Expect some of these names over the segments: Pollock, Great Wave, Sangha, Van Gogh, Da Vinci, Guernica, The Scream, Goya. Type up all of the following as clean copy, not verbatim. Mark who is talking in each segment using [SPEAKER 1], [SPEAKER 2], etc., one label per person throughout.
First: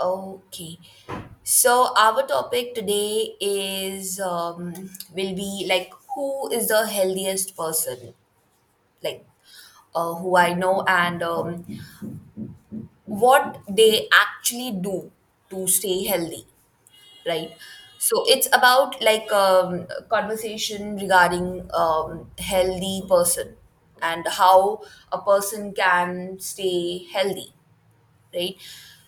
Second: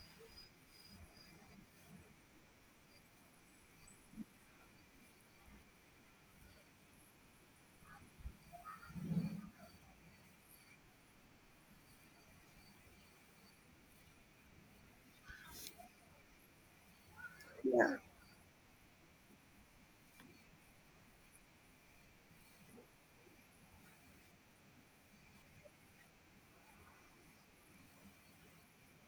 [SPEAKER 1] Okay. So our topic today is will be like who is the healthiest person, like who I know and what they actually do to stay healthy, right?
[SPEAKER 2] Yeah,
[SPEAKER 1] So it's about a conversation regarding healthy person and how a person can stay healthy. Right?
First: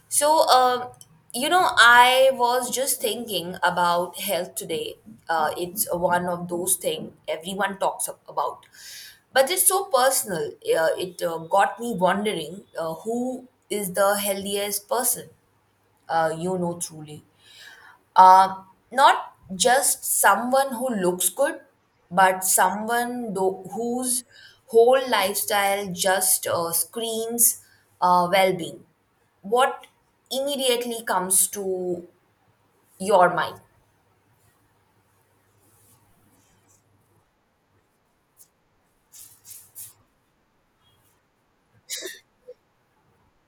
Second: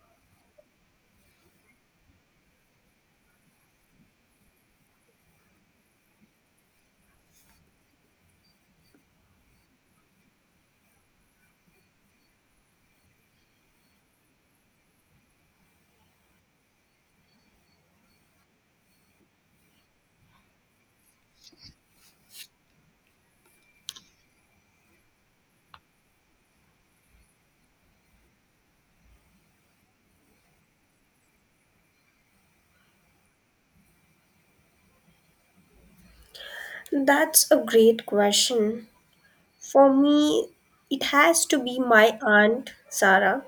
[SPEAKER 1] So, um, I was just thinking about health today. It's one of those things everyone talks about, but it's so personal. It Got me wondering who is the healthiest person, truly, uh, not just someone who looks good, but someone whose whole lifestyle just screams well being. What immediately comes to your mind?
[SPEAKER 2] that's a great question. For me, it has to be my aunt, Sarah.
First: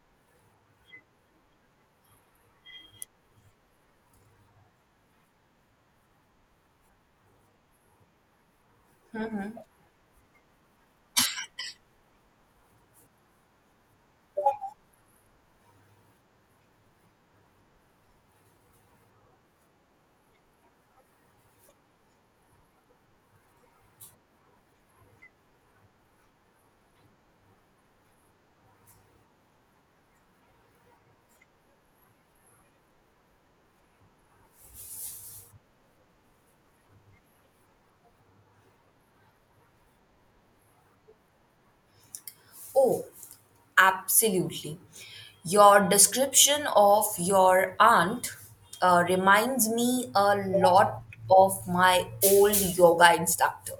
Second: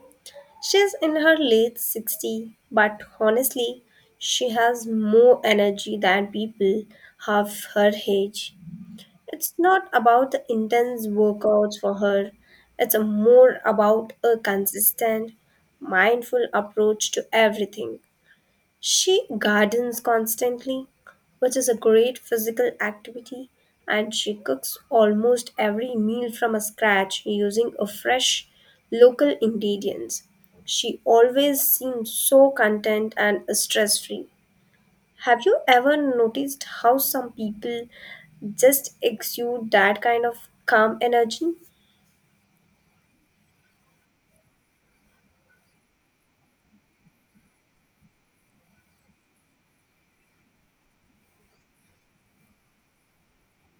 [SPEAKER 2] She's in her late 60, but honestly, she has more energy than people half her age. It's not about the intense workouts for her, it's a more about a consistent, mindful approach to everything. She gardens constantly, which is a great physical activity, and she cooks almost every meal from scratch using a fresh local ingredients. She always seems so content and stress free. Have you ever noticed how some people just exude that kind of calm energy?
[SPEAKER 1] Oh, absolutely. Your description of your aunt reminds me a lot of my old yoga instructor.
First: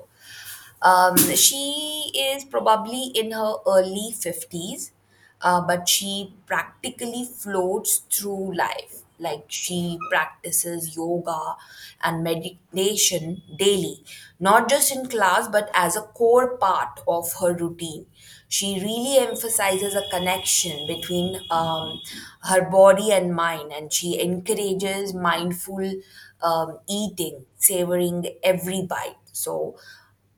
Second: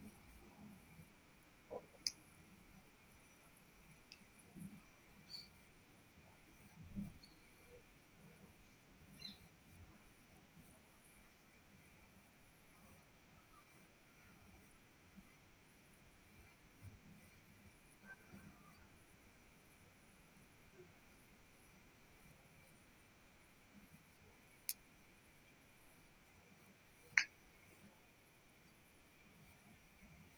[SPEAKER 1] She is probably in her early 50s but she practically floats through life. Like she practices yoga and meditation daily, not just in class, but as a core part of her routine. She really emphasizes a connection between her body and mind, and she encourages mindful eating, savoring every bite. So,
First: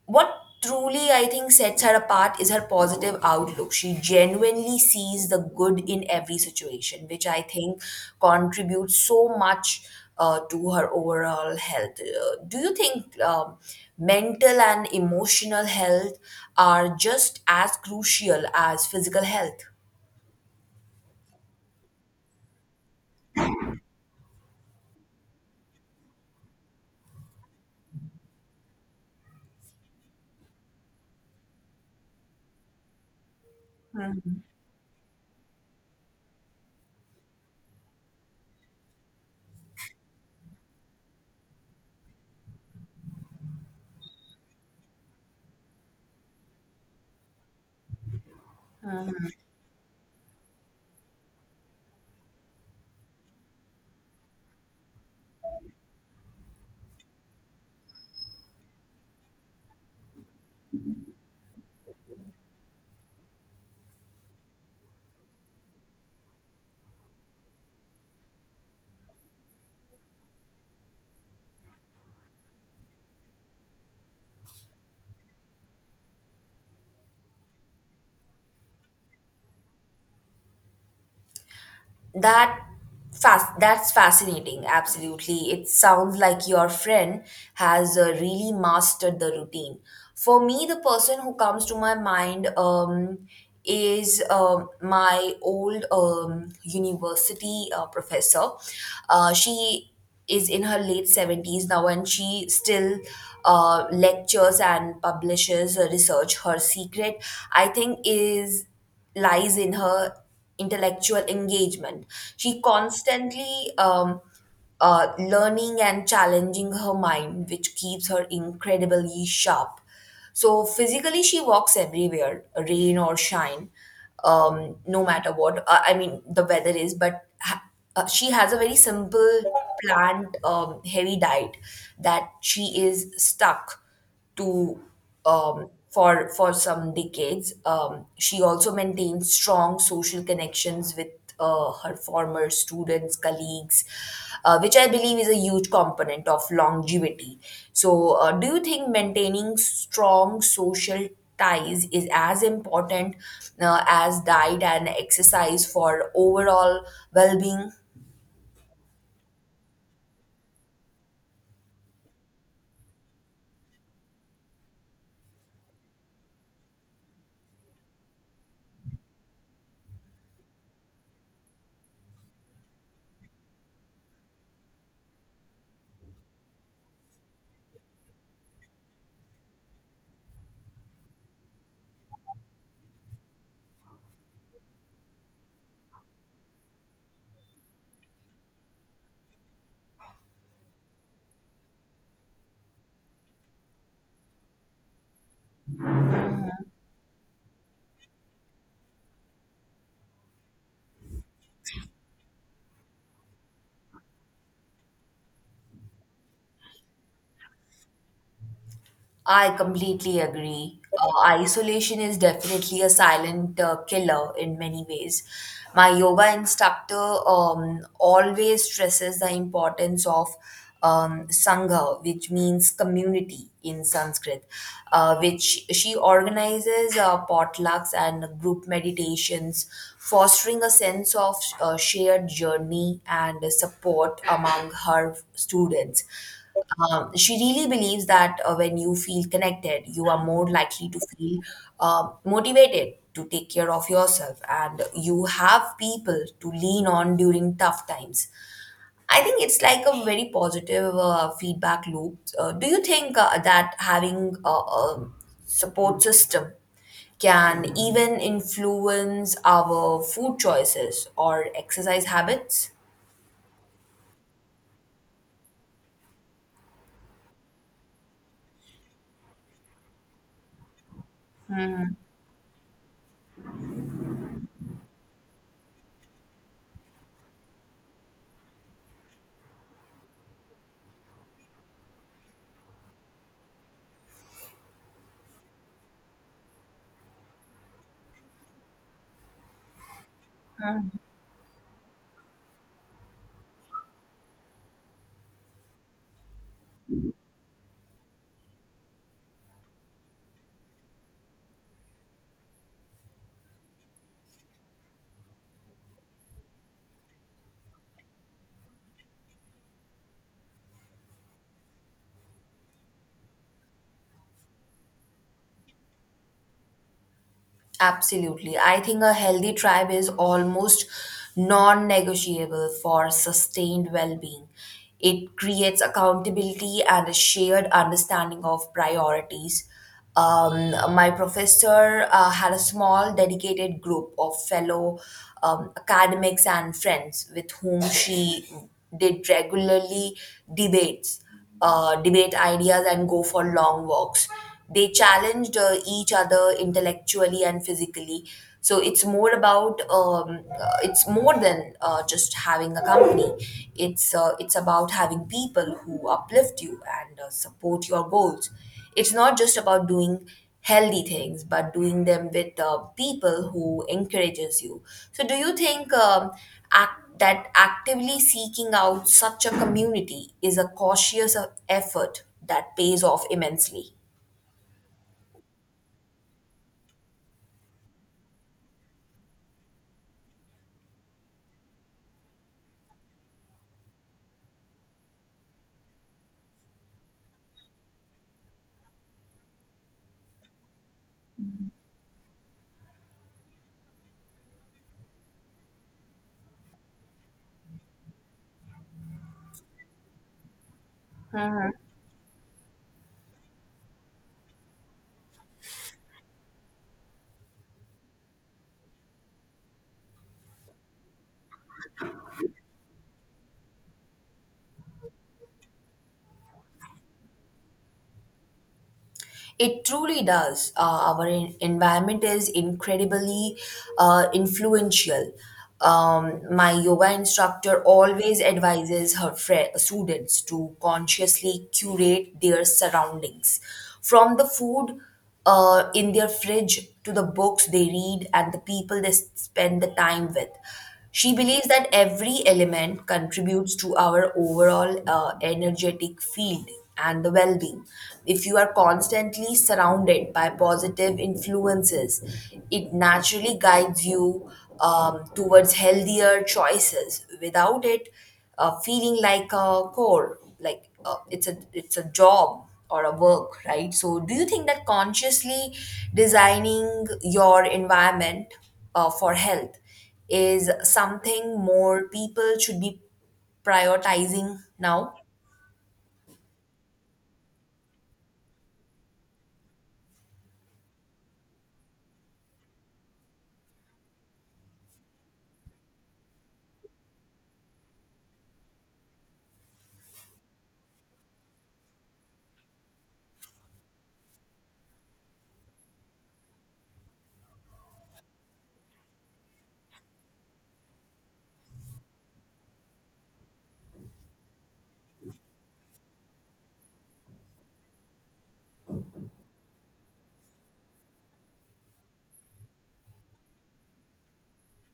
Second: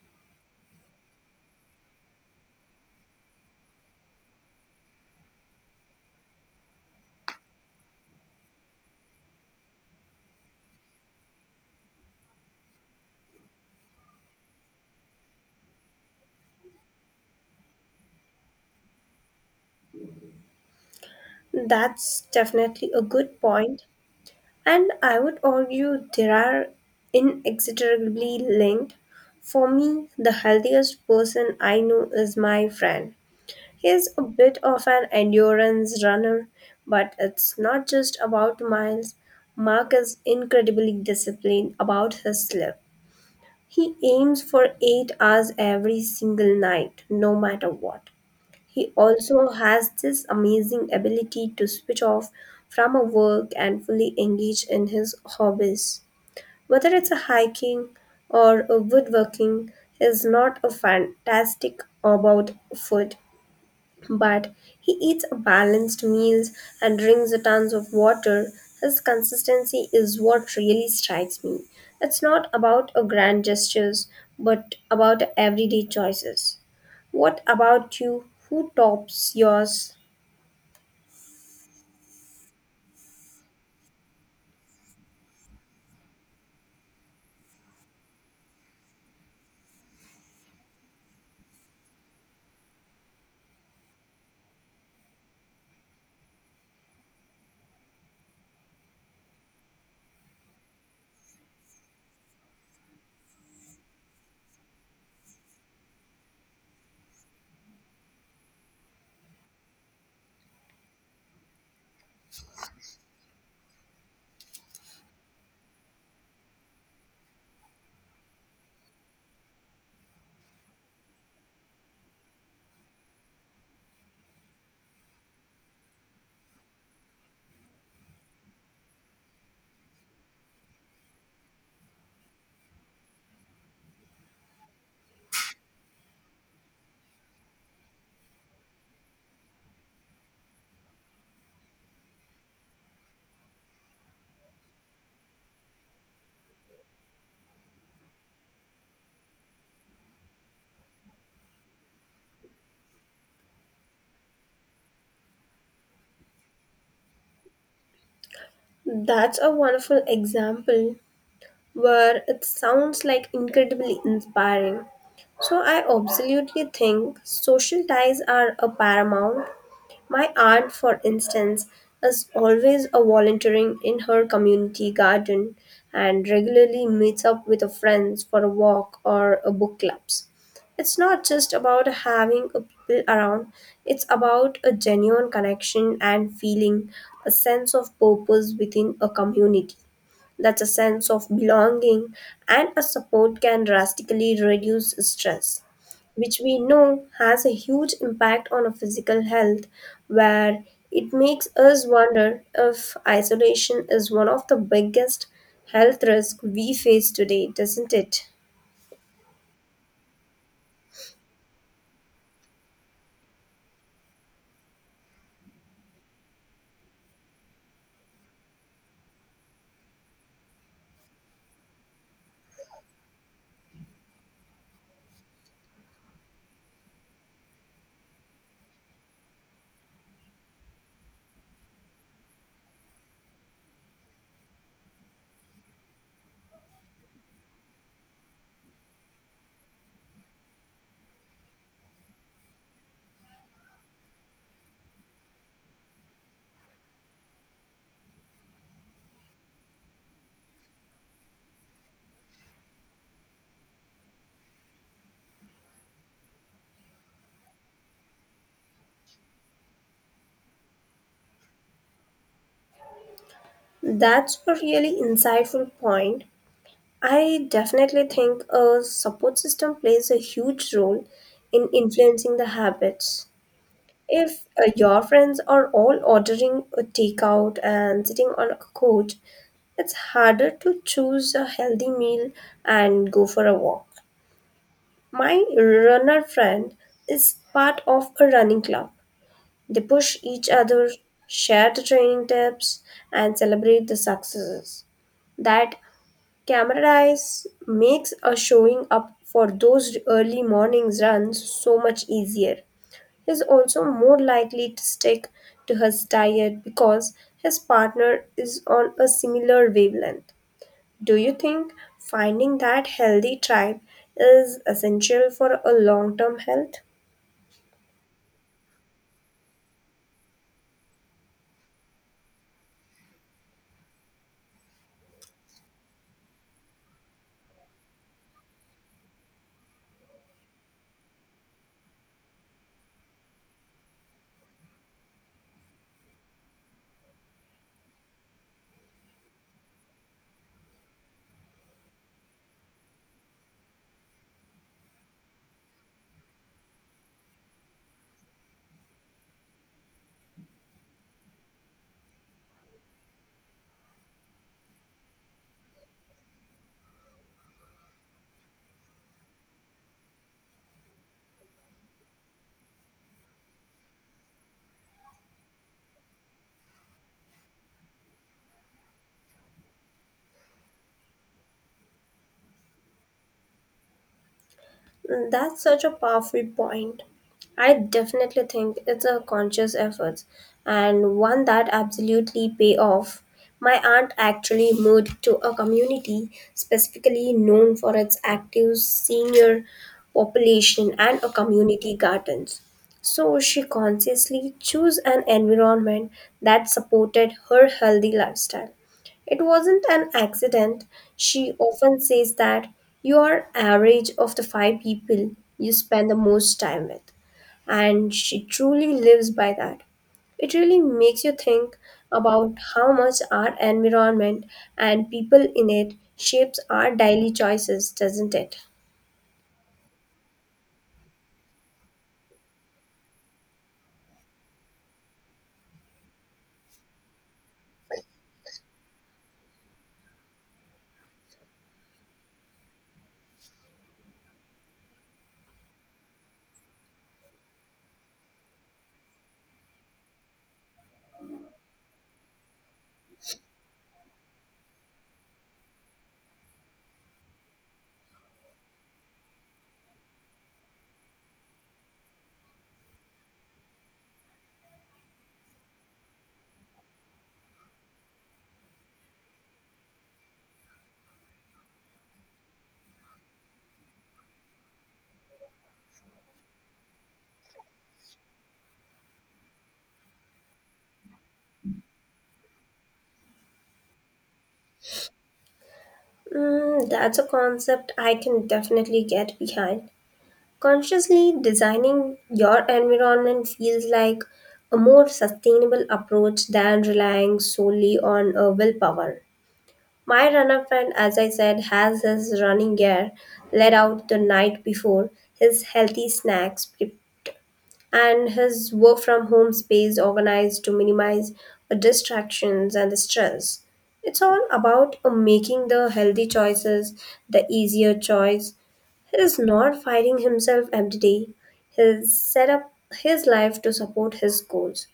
[SPEAKER 1] what truly I think sets her apart is her positive outlook. She genuinely sees the good in every situation, which I think contributes so much to her overall health. Do you think mental and emotional health are just as crucial as physical health?
[SPEAKER 2] That's definitely a good point. And I would argue they are inexorably linked. For me, the healthiest person I know is my friend. He is a bit of an endurance runner, but it's not just about miles. Mark is incredibly disciplined about his sleep. He aims for 8 hours every single night, no matter what. He also has this amazing ability to switch off from a work and fully engage in his hobbies. Whether it's a hiking or a woodworking, he's not a fantastic about food, but he eats balanced meals and drinks a tons of water. His consistency is what really strikes me. It's not about a grand gestures, but about everyday choices. What about you? Who tops yours?
[SPEAKER 1] That that's fascinating. Absolutely. It sounds like your friend has really mastered the routine. For me, the person who comes to my mind is my old university professor. She is in her late 70s now and she still lectures and publishes research. Her secret, I think, is lies in her intellectual engagement. She constantly learning and challenging her mind, which keeps her incredibly sharp. So physically, she walks everywhere, rain or shine, no matter what. I mean, the weather is, but she has a very simple plant heavy diet that she is stuck to, for some decades. She also maintains strong social connections with her former students, colleagues, which I believe is a huge component of longevity. So, do you think maintaining strong social ties is as important as diet and exercise for overall well being?
[SPEAKER 2] That's a wonderful example where it sounds like incredibly inspiring. So I absolutely think social ties are a paramount. My aunt, for instance, is always a volunteering in her community garden and regularly meets up with her friends for a walk or a book clubs. It's not just about having a people around, it's about a genuine connection and feeling a sense of purpose within a community. That's a sense of belonging and a support can drastically reduce stress, which we know has a huge impact on our physical health, where it makes us wonder if isolation is one of the biggest health risks we face today, doesn't it?
[SPEAKER 1] I completely agree. Isolation is definitely a silent killer in many ways. My yoga instructor always stresses the importance of Sangha, which means community in Sanskrit, which she organizes potlucks and group meditations, fostering a sense of shared journey and support among her students. She really believes that when you feel connected, you are more likely to feel motivated to take care of yourself, and you have people to lean on during tough times. I think it's like a very positive feedback loop. Do you think that having a support system can even influence our food choices or exercise habits?
[SPEAKER 2] That's a really insightful point. I definitely think a support system plays a huge role in influencing the habits. If your friends are all ordering a takeout and sitting on a couch, it's harder to choose a healthy meal and go for a walk. My runner friend is part of a running club. They push each other, share the training tips, and celebrate the successes. That camaraderie makes a showing up for those early mornings runs so much easier. Is also more likely to stick to his diet because his partner is on a similar wavelength. Do you think finding that healthy tribe is essential for a long term health?
[SPEAKER 1] Absolutely. I think a healthy tribe is almost non negotiable for sustained well being. It creates accountability and a shared understanding of priorities. My professor had a small dedicated group of fellow academics and friends with whom she did regularly debates debate ideas, and go for long walks. They challenged each other intellectually and physically. So it's more about it's more than just having a company. It's about having people who uplift you and support your goals. It's not just about doing healthy things but doing them with people who encourages you. So do you think that actively seeking out such a community is a cautious effort that pays off immensely?
[SPEAKER 2] That's such a powerful point. I definitely think it's a conscious effort and one that absolutely pay off. My aunt actually moved to a community specifically known for its active senior population and a community gardens. So she consciously chose an environment that supported her healthy lifestyle. It wasn't an accident. She often says that you are average of the five people you spend the most time with. And she truly lives by that. It really makes you think about how much our environment and people in it shapes our daily choices, doesn't it?
[SPEAKER 1] It truly does. Our environment is incredibly influential. My yoga instructor always advises her fri students to consciously curate their surroundings, from the food in their fridge to the books they read and the people they spend the time with. She believes that every element contributes to our overall energetic field and the well being. If you are constantly surrounded by positive influences, it naturally guides you towards healthier choices without it feeling like a core. Like it's a job or a work, right? So do you think that consciously designing your environment for health is something more people should be prioritizing now?
[SPEAKER 2] That's a concept I can definitely get behind. Consciously designing your environment feels like a more sustainable approach than relying solely on willpower. My runner friend, as I said, has his running gear let out the night before, his healthy snacks pre- and his work from home space organized to minimize the distractions and the stress. It's all about making the healthy choices, the easier choice. He is not fighting himself every day. He's set up his life to support his goals.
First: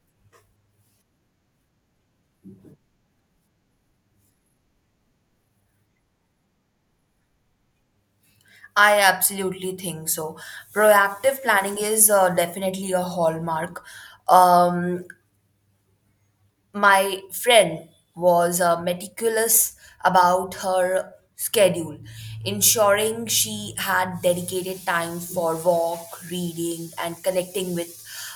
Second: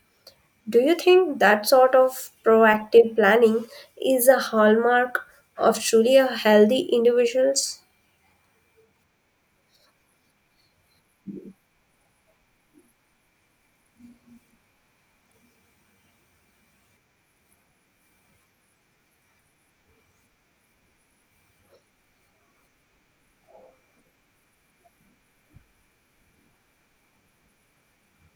[SPEAKER 2] Do you think that sort of proactive planning is a hallmark of truly a healthy individuals?
[SPEAKER 1] I absolutely think so. Proactive planning is definitely a hallmark. um My friend was meticulous about her schedule, ensuring she had dedicated time for walk, reading, and connecting with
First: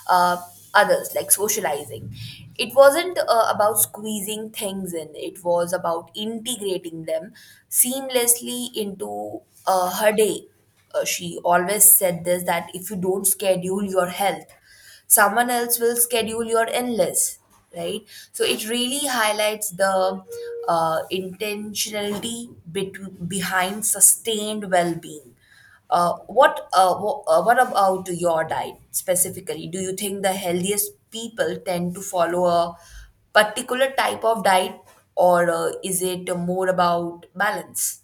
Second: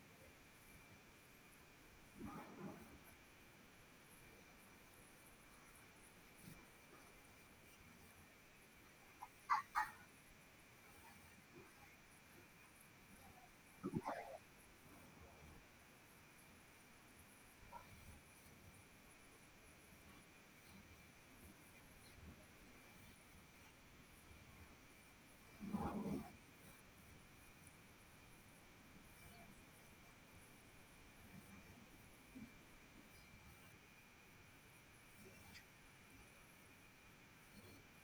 [SPEAKER 1] uh, others, like socializing. It wasn't about squeezing things in, it was about integrating them seamlessly into her day. She always said this that if you don't schedule your health, someone else will schedule your endless, right? So it really highlights the intentionality behind sustained well-being. What about your diet specifically, do you think the healthiest people tend to follow a particular type of diet, or is it more about balance?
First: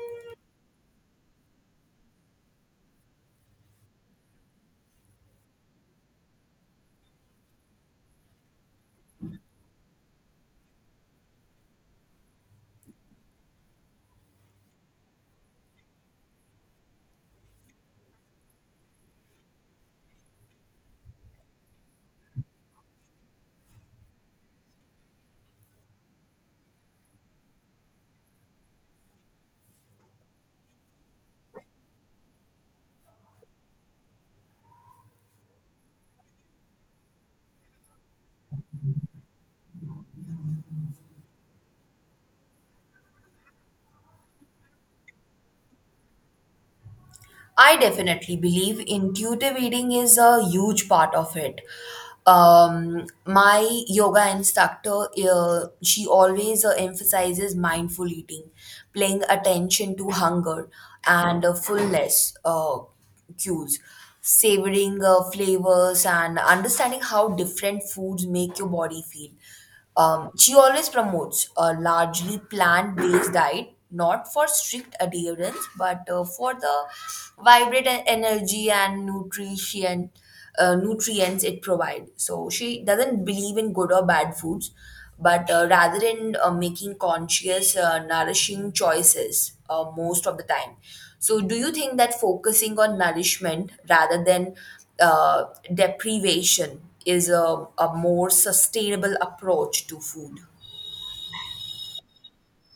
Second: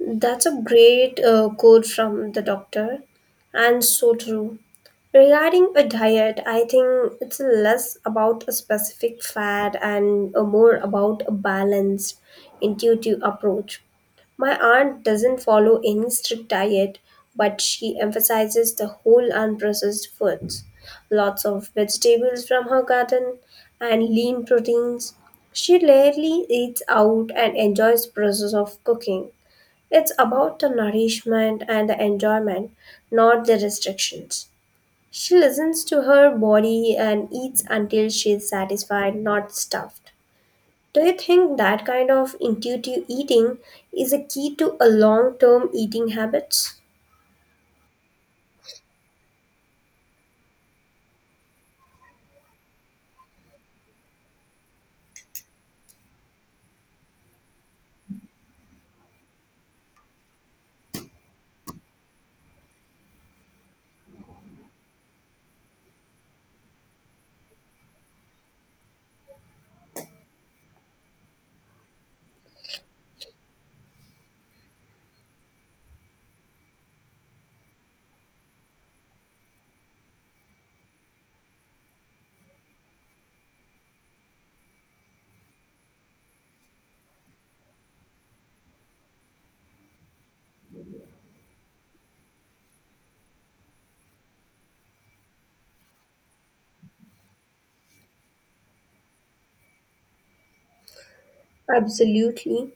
[SPEAKER 2] That's a great quote from the doctor, and so true. Regarding a diet, I think it's less about a specific fad and more about a balanced, intuitive approach. My aunt doesn't follow any strict diet, but she emphasizes the whole unprocessed foods, lots of vegetables from her garden, and lean proteins. She rarely eats out and enjoys the process of cooking. It's about the nourishment and the enjoyment, not the restrictions. She listens to her body and eats until she's satisfied, not stuffed. Do you think that kind of intuitive eating is a key to a long-term eating habits?
[SPEAKER 1] I definitely believe intuitive eating is a huge part of it. My yoga instructor, she always emphasizes mindful eating, paying attention to hunger and fullness cues, savoring flavors, and understanding how different foods make your body feel. She always promotes a largely plant based diet, not for strict adherence, but for the vibrant energy and nutrition. Nutrients it provides. So she doesn't believe in good or bad foods, but rather in making conscious, nourishing choices most of the time. So, do you think that focusing on nourishment rather than uh, deprivation is a more sustainable approach to food?
[SPEAKER 2] Absolutely.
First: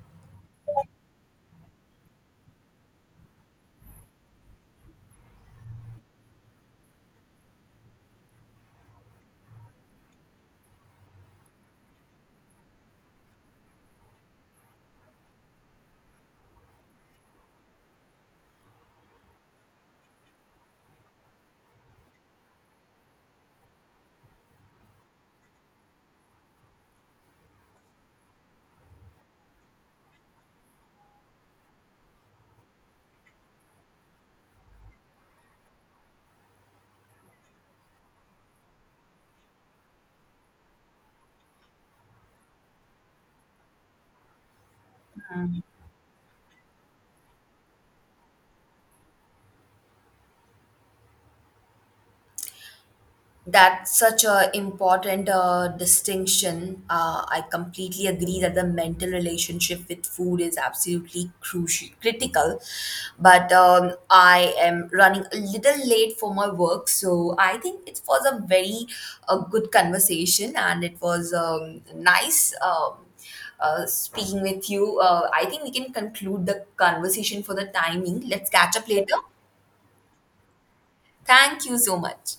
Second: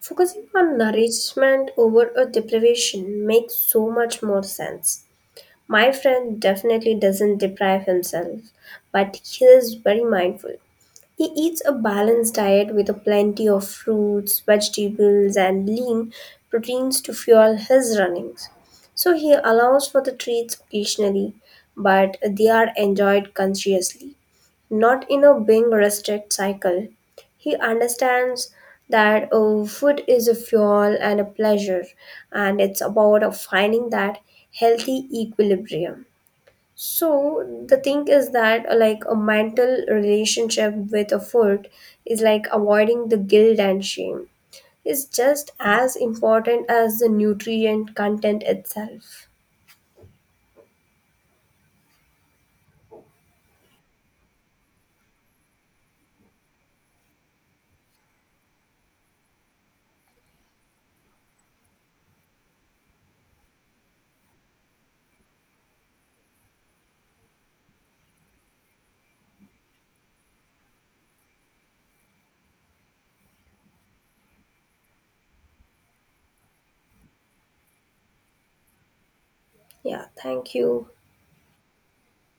[SPEAKER 2] Focusing on nourishment over a deprivation makes so much more sense. My friend definitely doesn't deprive himself, but he is very mindful. He eats a balanced diet with a plenty of fruits, vegetables, and lean proteins to fuel his runnings. So he allows for the treats occasionally, but they are enjoyed consciously, not in a being restrict cycle. He understands that food is a fuel and a pleasure, and it's about finding that healthy equilibrium. So the thing is that like a mental relationship with a food is like avoiding the guilt and shame. It's just as important as the nutrient content itself.
[SPEAKER 1] That's such a important distinction. I completely agree that the mental relationship with food is absolutely crucial, critical. But I am running a little late for my work, so I think it was a very good conversation, and it was nice speaking with you. I think we can conclude the conversation for the timing. Let's catch up later.
[SPEAKER 2] Yeah, thank you.
[SPEAKER 1] Thank you so much.